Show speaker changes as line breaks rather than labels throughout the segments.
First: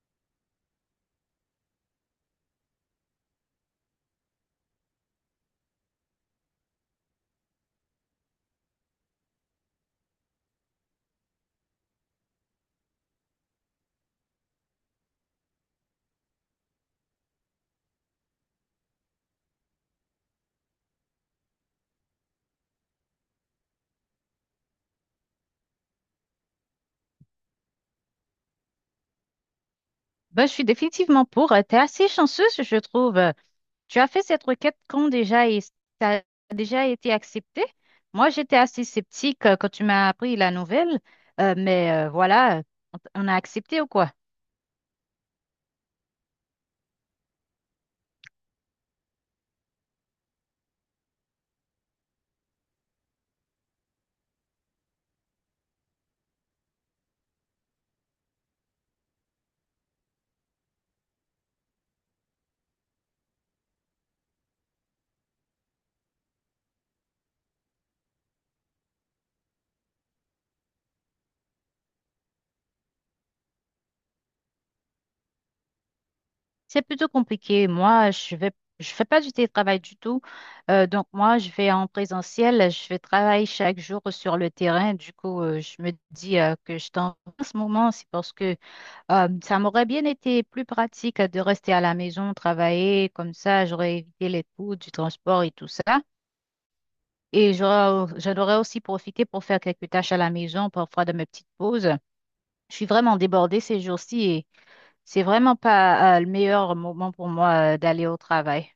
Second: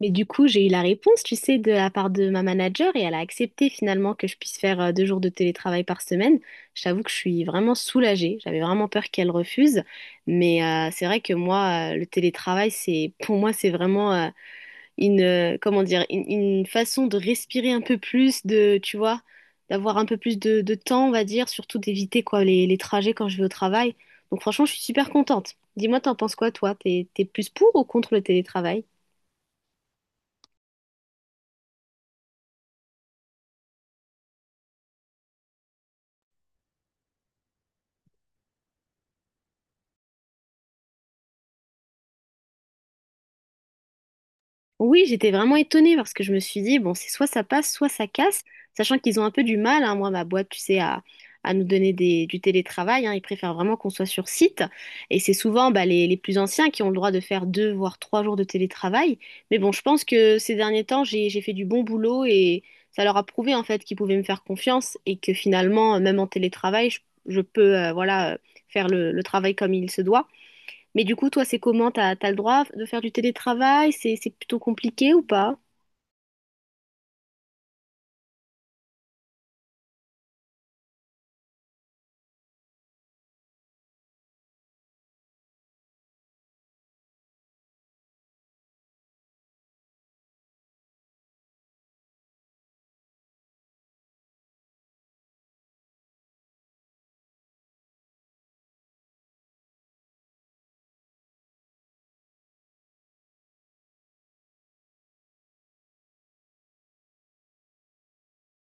Mais du coup, j'ai eu la réponse, tu sais, de la part de ma manager et elle a accepté finalement que je puisse faire 2 jours de télétravail par semaine. Je t'avoue que je suis vraiment soulagée. J'avais vraiment peur qu'elle refuse. Mais c'est vrai que moi, le télétravail, c'est, pour moi, c'est vraiment une, comment dire, une façon de respirer un peu plus, de, tu vois, d'avoir un peu plus de temps, on va dire, surtout d'éviter quoi les trajets quand je vais au travail. Donc franchement, je suis super contente. Dis-moi, t'en penses quoi, toi? T'es plus pour ou contre le télétravail?
Ben, je suis définitivement pour. Tu es assez chanceuse, je trouve. Tu as fait cette requête quand déjà et ça a déjà été accepté. Moi, j'étais assez sceptique quand tu m'as appris la nouvelle, voilà, on a accepté ou quoi?
Oui, j'étais vraiment étonnée parce que je me suis dit, bon, c'est soit ça passe, soit ça casse, sachant qu'ils ont un peu du mal, hein, moi, ma boîte, tu sais, à nous donner des, du télétravail, hein, ils préfèrent vraiment qu'on soit sur site. Et c'est souvent bah, les plus anciens qui ont le droit de faire deux, voire 3 jours de télétravail. Mais bon, je pense que ces derniers temps, j'ai fait du bon boulot et ça leur a prouvé, en fait, qu'ils pouvaient me faire confiance et que finalement, même en télétravail, je peux, faire le travail comme il se doit. Mais du coup, toi, c'est comment? T'as le droit de faire du télétravail? C'est plutôt compliqué ou pas?
C'est plutôt compliqué. Je fais pas du télétravail du tout. Donc moi, je vais en présentiel. Je vais travailler chaque jour sur le terrain. Du coup, je me dis que je t'en en ce moment, c'est parce que ça m'aurait bien été plus pratique de rester à la maison, travailler, comme ça j'aurais évité les coûts du transport et tout ça. Et j'en aurais aussi profité pour faire quelques tâches à la maison, parfois de mes petites pauses. Je suis vraiment débordée ces jours-ci et c'est vraiment pas, le meilleur moment pour moi, d'aller au travail.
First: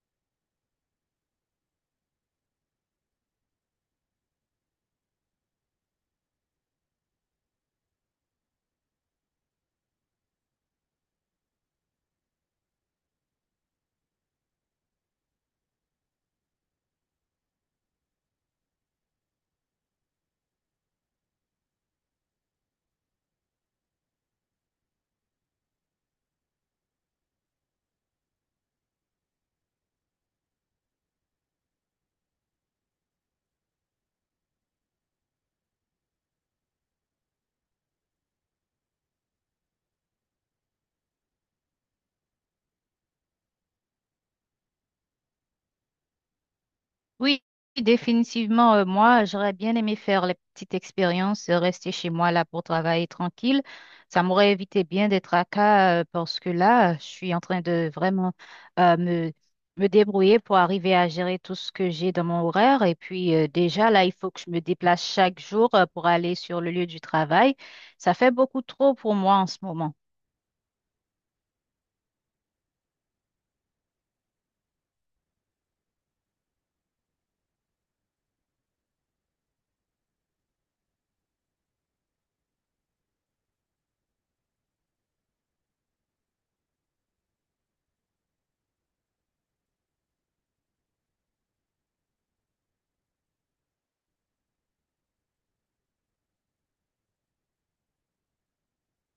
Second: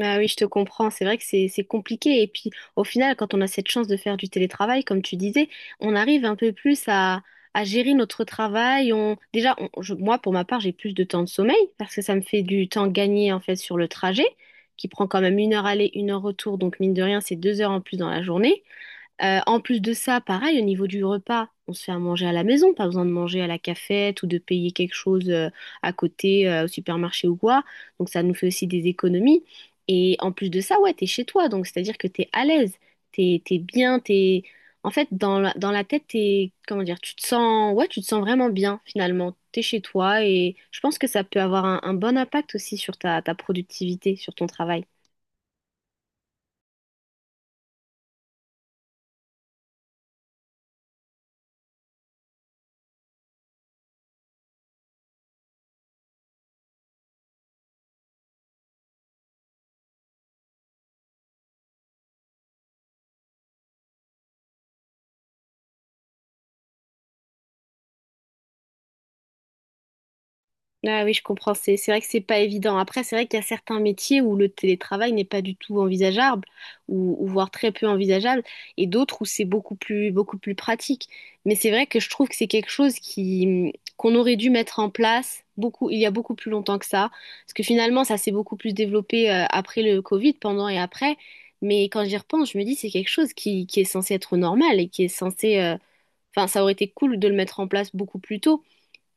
Ah oui, je te comprends. C'est vrai que c'est compliqué. Et puis, au final, quand on a cette chance de faire du télétravail, comme tu disais, on arrive un peu plus à gérer notre travail. On, déjà, moi, pour ma part, j'ai plus de temps de sommeil parce que ça me fait du temps gagné, en fait, sur le trajet, qui prend quand même 1 heure aller, 1 heure retour. Donc, mine de rien, c'est 2 heures en plus dans la journée. En plus de ça, pareil, au niveau du repas, on se fait à manger à la maison, pas besoin de manger à la cafette ou de payer quelque chose à côté au supermarché ou quoi. Donc ça nous fait aussi des économies. Et en plus de ça, ouais, t'es chez toi, donc c'est-à-dire que t'es à l'aise, t'es bien, t'es... En fait, dans la tête, t'es, comment dire, tu te sens, ouais, tu te sens vraiment bien finalement. T'es chez toi et je pense que ça peut avoir un bon impact aussi sur ta productivité, sur ton travail.
Oui, définitivement, moi, j'aurais bien aimé faire les petites expériences, rester chez moi là pour travailler tranquille. Ça m'aurait évité bien des tracas parce que là, je suis en train de vraiment euh, me, me débrouiller pour arriver à gérer tout ce que j'ai dans mon horaire. Et puis déjà, là, il faut que je me déplace chaque jour pour aller sur le lieu du travail. Ça fait beaucoup trop pour moi en ce moment.
Ah oui, je comprends. C'est vrai que c'est pas évident. Après, c'est vrai qu'il y a certains métiers où le télétravail n'est pas du tout envisageable, ou voire très peu envisageable, et d'autres où c'est beaucoup plus pratique. Mais c'est vrai que je trouve que c'est quelque chose qui qu'on aurait dû mettre en place beaucoup il y a beaucoup plus longtemps que ça, parce que finalement ça s'est beaucoup plus développé après le Covid, pendant et après. Mais quand j'y repense, je me dis c'est quelque chose qui est censé être normal et qui est censé, enfin ça aurait été cool de le mettre en place beaucoup plus tôt.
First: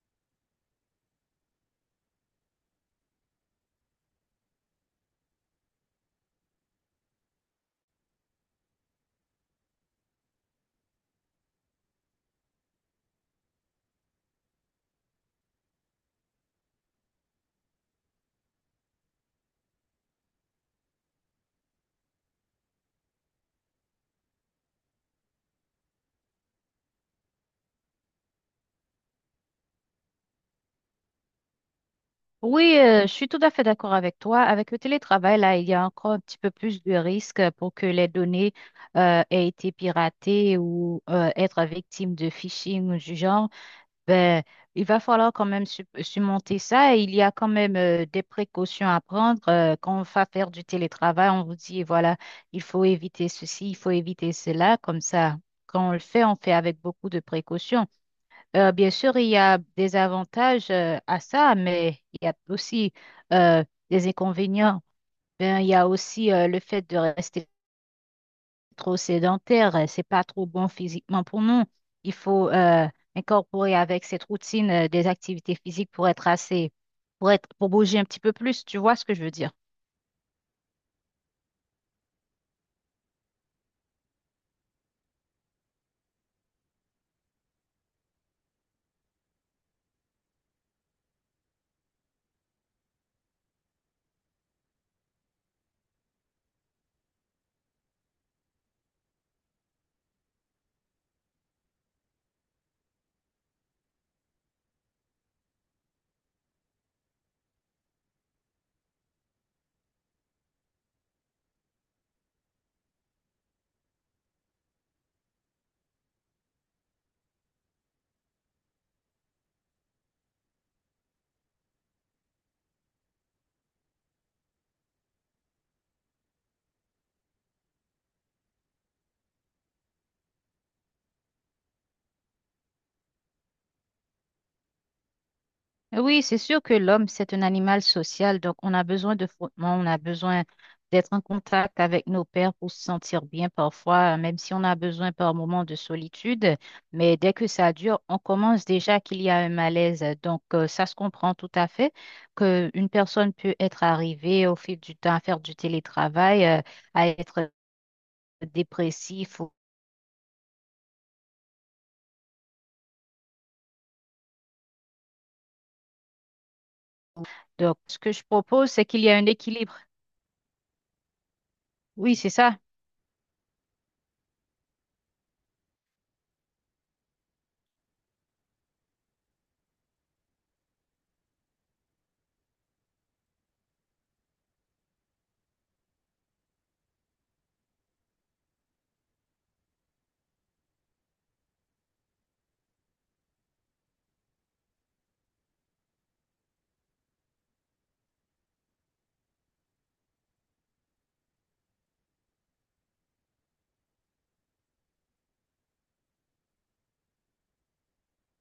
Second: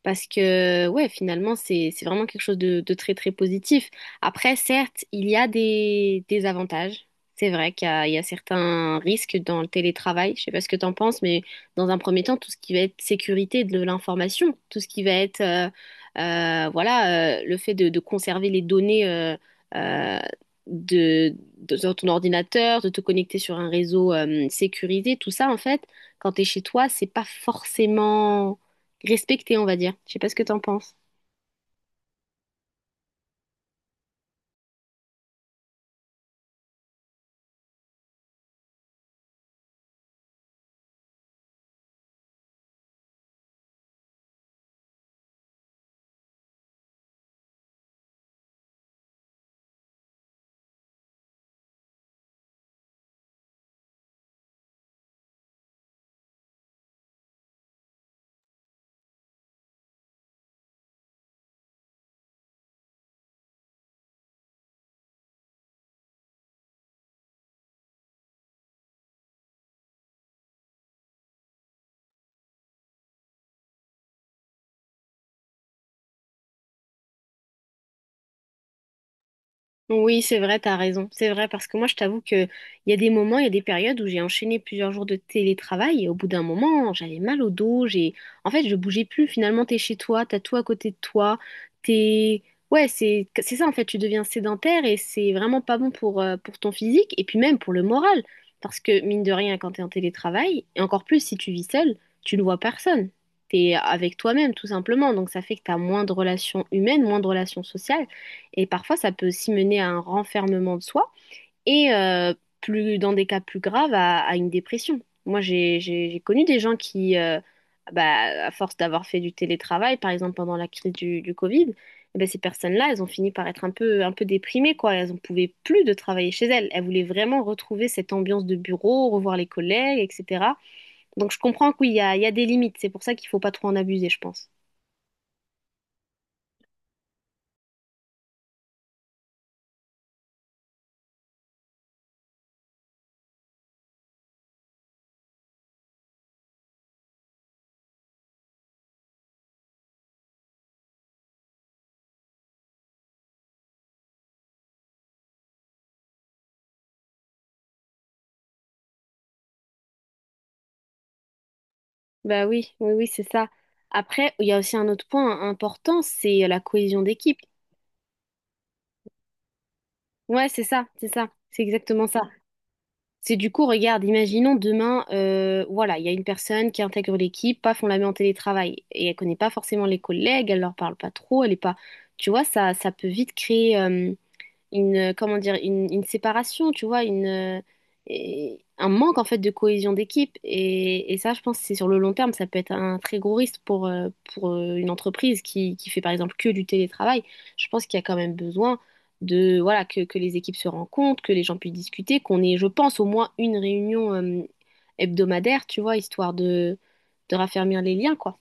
Parce que, ouais, finalement, c'est vraiment quelque chose de très, très positif. Après, certes, il y a des avantages. C'est vrai qu'il y a, il y a certains risques dans le télétravail. Je sais pas ce que tu en penses, mais dans un premier temps, tout ce qui va être sécurité de l'information, tout ce qui va être, voilà, le fait de conserver les données euh, de, sur ton ordinateur, de te connecter sur un réseau sécurisé, tout ça, en fait, quand tu es chez toi, c'est pas forcément respecté, on va dire. Je sais pas ce que t'en penses.
Oui, je suis tout à fait d'accord avec toi. Avec le télétravail, là, il y a encore un petit peu plus de risques pour que les données aient été piratées ou être victimes de phishing ou du genre. Ben, il va falloir quand même surmonter ça. Et il y a quand même des précautions à prendre. Quand on va faire du télétravail, on vous dit, voilà, il faut éviter ceci, il faut éviter cela. Comme ça, quand on le fait, on fait avec beaucoup de précautions. Bien sûr, il y a des avantages à ça, mais il y a aussi des inconvénients. Ben, il y a aussi le fait de rester trop sédentaire. C'est pas trop bon physiquement pour nous. Il faut incorporer avec cette routine des activités physiques pour être pour être, pour bouger un petit peu plus. Tu vois ce que je veux dire?
Oui, c'est vrai, t'as raison. C'est vrai, parce que moi, je t'avoue que il y a des moments, il y a des périodes où j'ai enchaîné plusieurs jours de télétravail et au bout d'un moment, j'avais mal au dos. En fait, je bougeais plus. Finalement, t'es chez toi, t'as tout à côté de toi. T'es, ouais, c'est ça en fait. Tu deviens sédentaire et c'est vraiment pas bon pour ton physique et puis même pour le moral, parce que mine de rien, quand t'es en télétravail et encore plus si tu vis seul, tu ne vois personne. T'es avec toi-même tout simplement, donc ça fait que t'as moins de relations humaines, moins de relations sociales. Et parfois, ça peut aussi mener à un renfermement de soi et, plus, dans des cas plus graves, à une dépression. Moi, j'ai connu des gens qui, bah, à force d'avoir fait du télétravail, par exemple pendant la crise du Covid, eh ben, ces personnes-là, elles ont fini par être un peu déprimées, quoi. Elles n'en pouvaient plus de travailler chez elles. Elles voulaient vraiment retrouver cette ambiance de bureau, revoir les collègues, etc. Donc, je comprends que oui, il y a des limites. C'est pour ça qu'il ne faut pas trop en abuser, je pense.
Oui, c'est sûr que l'homme, c'est un animal social, donc on a besoin de frottement, on a besoin d'être en contact avec nos pairs pour se sentir bien parfois, même si on a besoin par moments de solitude. Mais dès que ça dure, on commence déjà qu'il y a un malaise. Donc ça se comprend tout à fait qu'une personne peut être arrivée au fil du temps à faire du télétravail, à être dépressif.
Bah oui, oui, oui, c'est ça. Après, il y a aussi un autre point important, c'est la cohésion d'équipe.
Donc ce que je propose, c'est qu'il y a un équilibre.
Ouais, c'est ça, c'est ça, c'est exactement
Oui,
ça.
c'est ça.
C'est du coup, regarde, imaginons demain, voilà, il y a une personne qui intègre l'équipe, paf, on la met en télétravail et elle connaît pas forcément les collègues, elle leur parle pas trop, elle est pas, tu vois, ça peut vite créer, comment dire, une séparation, tu vois, un manque en fait de cohésion d'équipe. Et ça, je pense que c'est sur le long terme, ça peut être un très gros risque pour, une entreprise qui fait par exemple que du télétravail. Je pense qu'il y a quand même besoin de, voilà, que les équipes se rencontrent, que les gens puissent discuter, qu'on ait, je pense, au moins une réunion, hebdomadaire, tu vois, histoire de raffermir les liens, quoi.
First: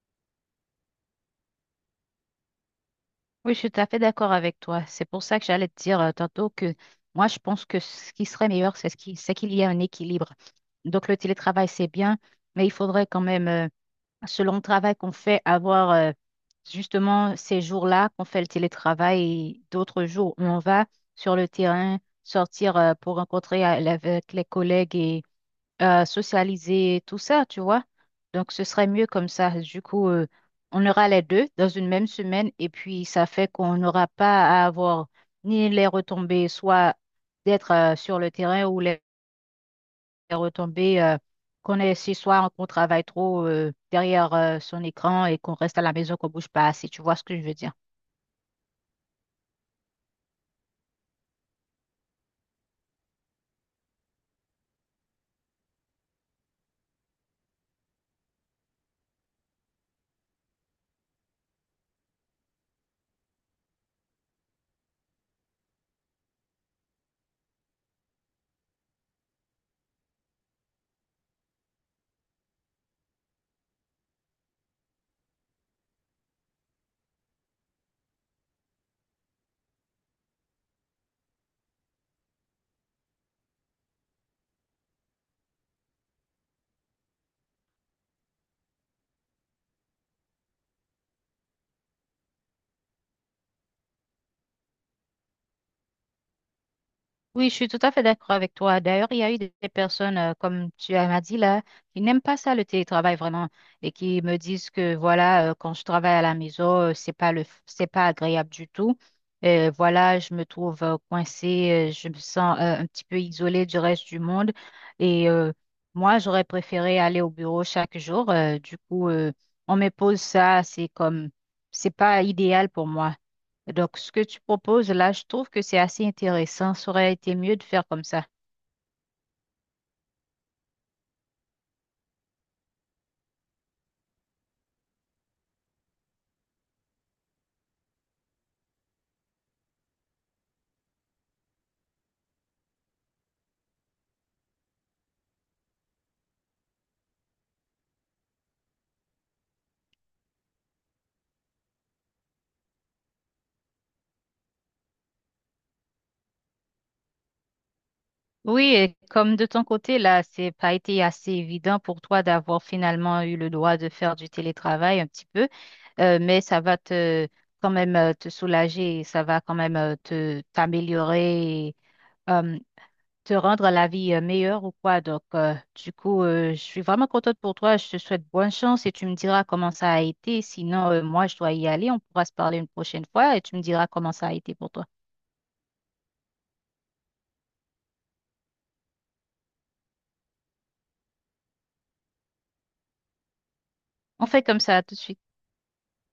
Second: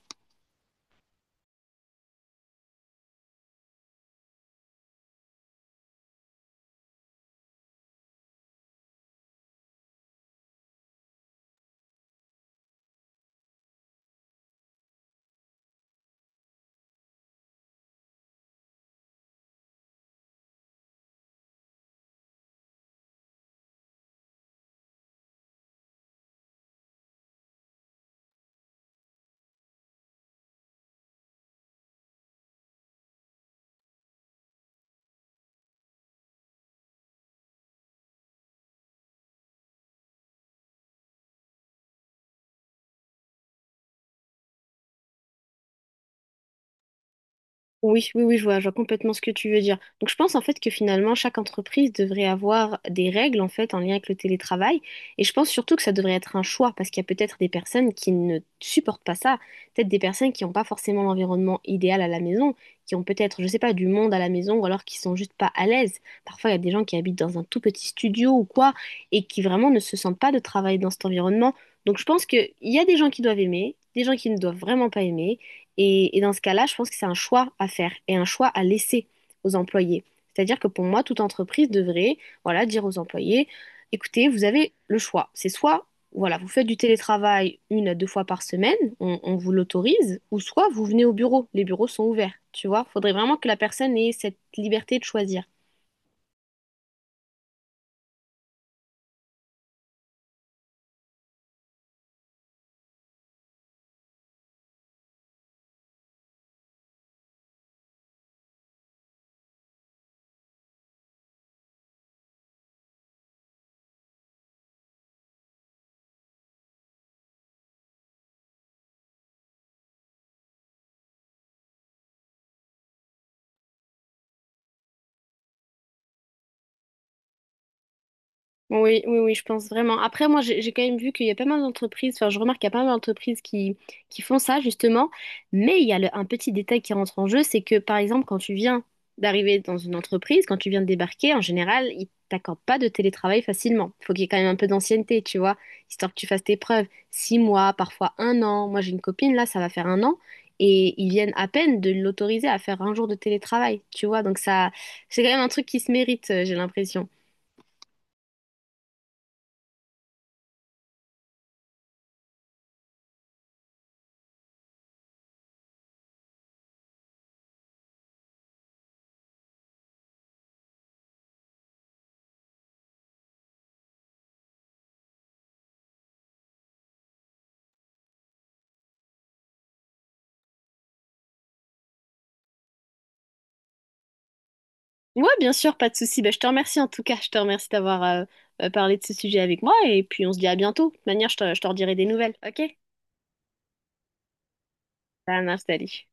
Oui, je suis tout à fait d'accord avec toi. C'est pour ça que j'allais te dire tantôt que moi, je pense que ce qui serait meilleur, c'est c'est qu'il y ait un équilibre. Donc, le télétravail, c'est bien, mais il faudrait quand même, selon le travail qu'on fait, avoir justement ces jours-là qu'on fait le télétravail et d'autres jours où on va sur le terrain, sortir pour rencontrer avec les collègues socialiser, tout ça, tu vois. Donc, ce serait mieux comme ça. Du coup, on aura les deux dans une même semaine et puis ça fait qu'on n'aura pas à avoir ni les retombées, soit d'être sur le terrain ou les retombées qu'on est si soit qu'on travaille trop derrière son écran et qu'on reste à la maison, qu'on bouge pas assez. Tu vois ce que je veux dire?
Oui, oui, oui, je vois complètement ce que tu veux dire. Donc, je pense en fait que finalement, chaque entreprise devrait avoir des règles en fait en lien avec le télétravail. Et je pense surtout que ça devrait être un choix parce qu'il y a peut-être des personnes qui ne supportent pas ça, peut-être des personnes qui n'ont pas forcément l'environnement idéal à la maison, qui ont peut-être, je sais pas, du monde à la maison ou alors qui sont juste pas à l'aise. Parfois, il y a des gens qui habitent dans un tout petit studio ou quoi et qui vraiment ne se sentent pas de travailler dans cet environnement. Donc, je pense qu'il y a des gens qui doivent aimer, des gens qui ne doivent vraiment pas aimer. Et dans ce cas-là, je pense que c'est un choix à faire et un choix à laisser aux employés. C'est-à-dire que pour moi, toute entreprise devrait, voilà, dire aux employés, écoutez, vous avez le choix. C'est soit, voilà, vous faites du télétravail une à deux fois par semaine, on vous l'autorise, ou soit vous venez au bureau. Les bureaux sont ouverts, tu vois. Faudrait vraiment que la personne ait cette liberté de choisir.
Oui, je suis tout à fait d'accord avec toi. D'ailleurs, il y a eu des personnes, comme m'as dit là, qui n'aiment pas ça, le télétravail vraiment, et qui me disent que voilà, quand je travaille à la maison, c'est pas c'est pas agréable du tout. Voilà, je me trouve coincée, je me sens un petit peu isolée du reste du monde. Et euh, Moi, j'aurais préféré aller au bureau chaque jour. Du coup, on me pose ça, c'est pas idéal pour moi. Donc, ce que tu proposes là, je trouve que c'est assez intéressant. Ça aurait été mieux de faire comme ça.
Oui, oui, oui, je pense vraiment. Après, moi, j'ai quand même vu qu'il y a pas mal d'entreprises, enfin, je remarque qu'il y a pas mal d'entreprises qui font ça, justement, mais il y a un petit détail qui rentre en jeu, c'est que, par exemple, quand tu viens d'arriver dans une entreprise, quand tu viens de débarquer, en général, ils t'accordent pas de télétravail facilement. Il faut qu'il y ait quand même un peu d'ancienneté, tu vois, histoire que tu fasses tes preuves. 6 mois, parfois un an. Moi, j'ai une copine, là, ça va faire un an, et ils viennent à peine de l'autoriser à faire 1 jour de télétravail, tu vois, donc ça, c'est quand même un truc qui se mérite, j'ai l'impression.
Oui, et comme de ton côté, là, c'est pas été assez évident pour toi d'avoir finalement eu le droit de faire du télétravail un petit peu, mais ça va te quand même te soulager, et ça va quand même te t'améliorer, et, euh, te rendre la vie meilleure ou quoi. Donc, je suis vraiment contente pour toi. Je te souhaite bonne chance et tu me diras comment ça a été. Sinon, moi, je dois y aller. On pourra se parler une prochaine fois et tu me diras comment ça a été pour toi.
Ouais, bien sûr, pas de souci. Ben, je te remercie en tout cas. Je te remercie d'avoir parlé de ce sujet avec moi. Et puis, on se dit à bientôt. De toute manière, je te redirai des nouvelles. Ok?
On fait comme ça tout de suite.
Ça marche, salut.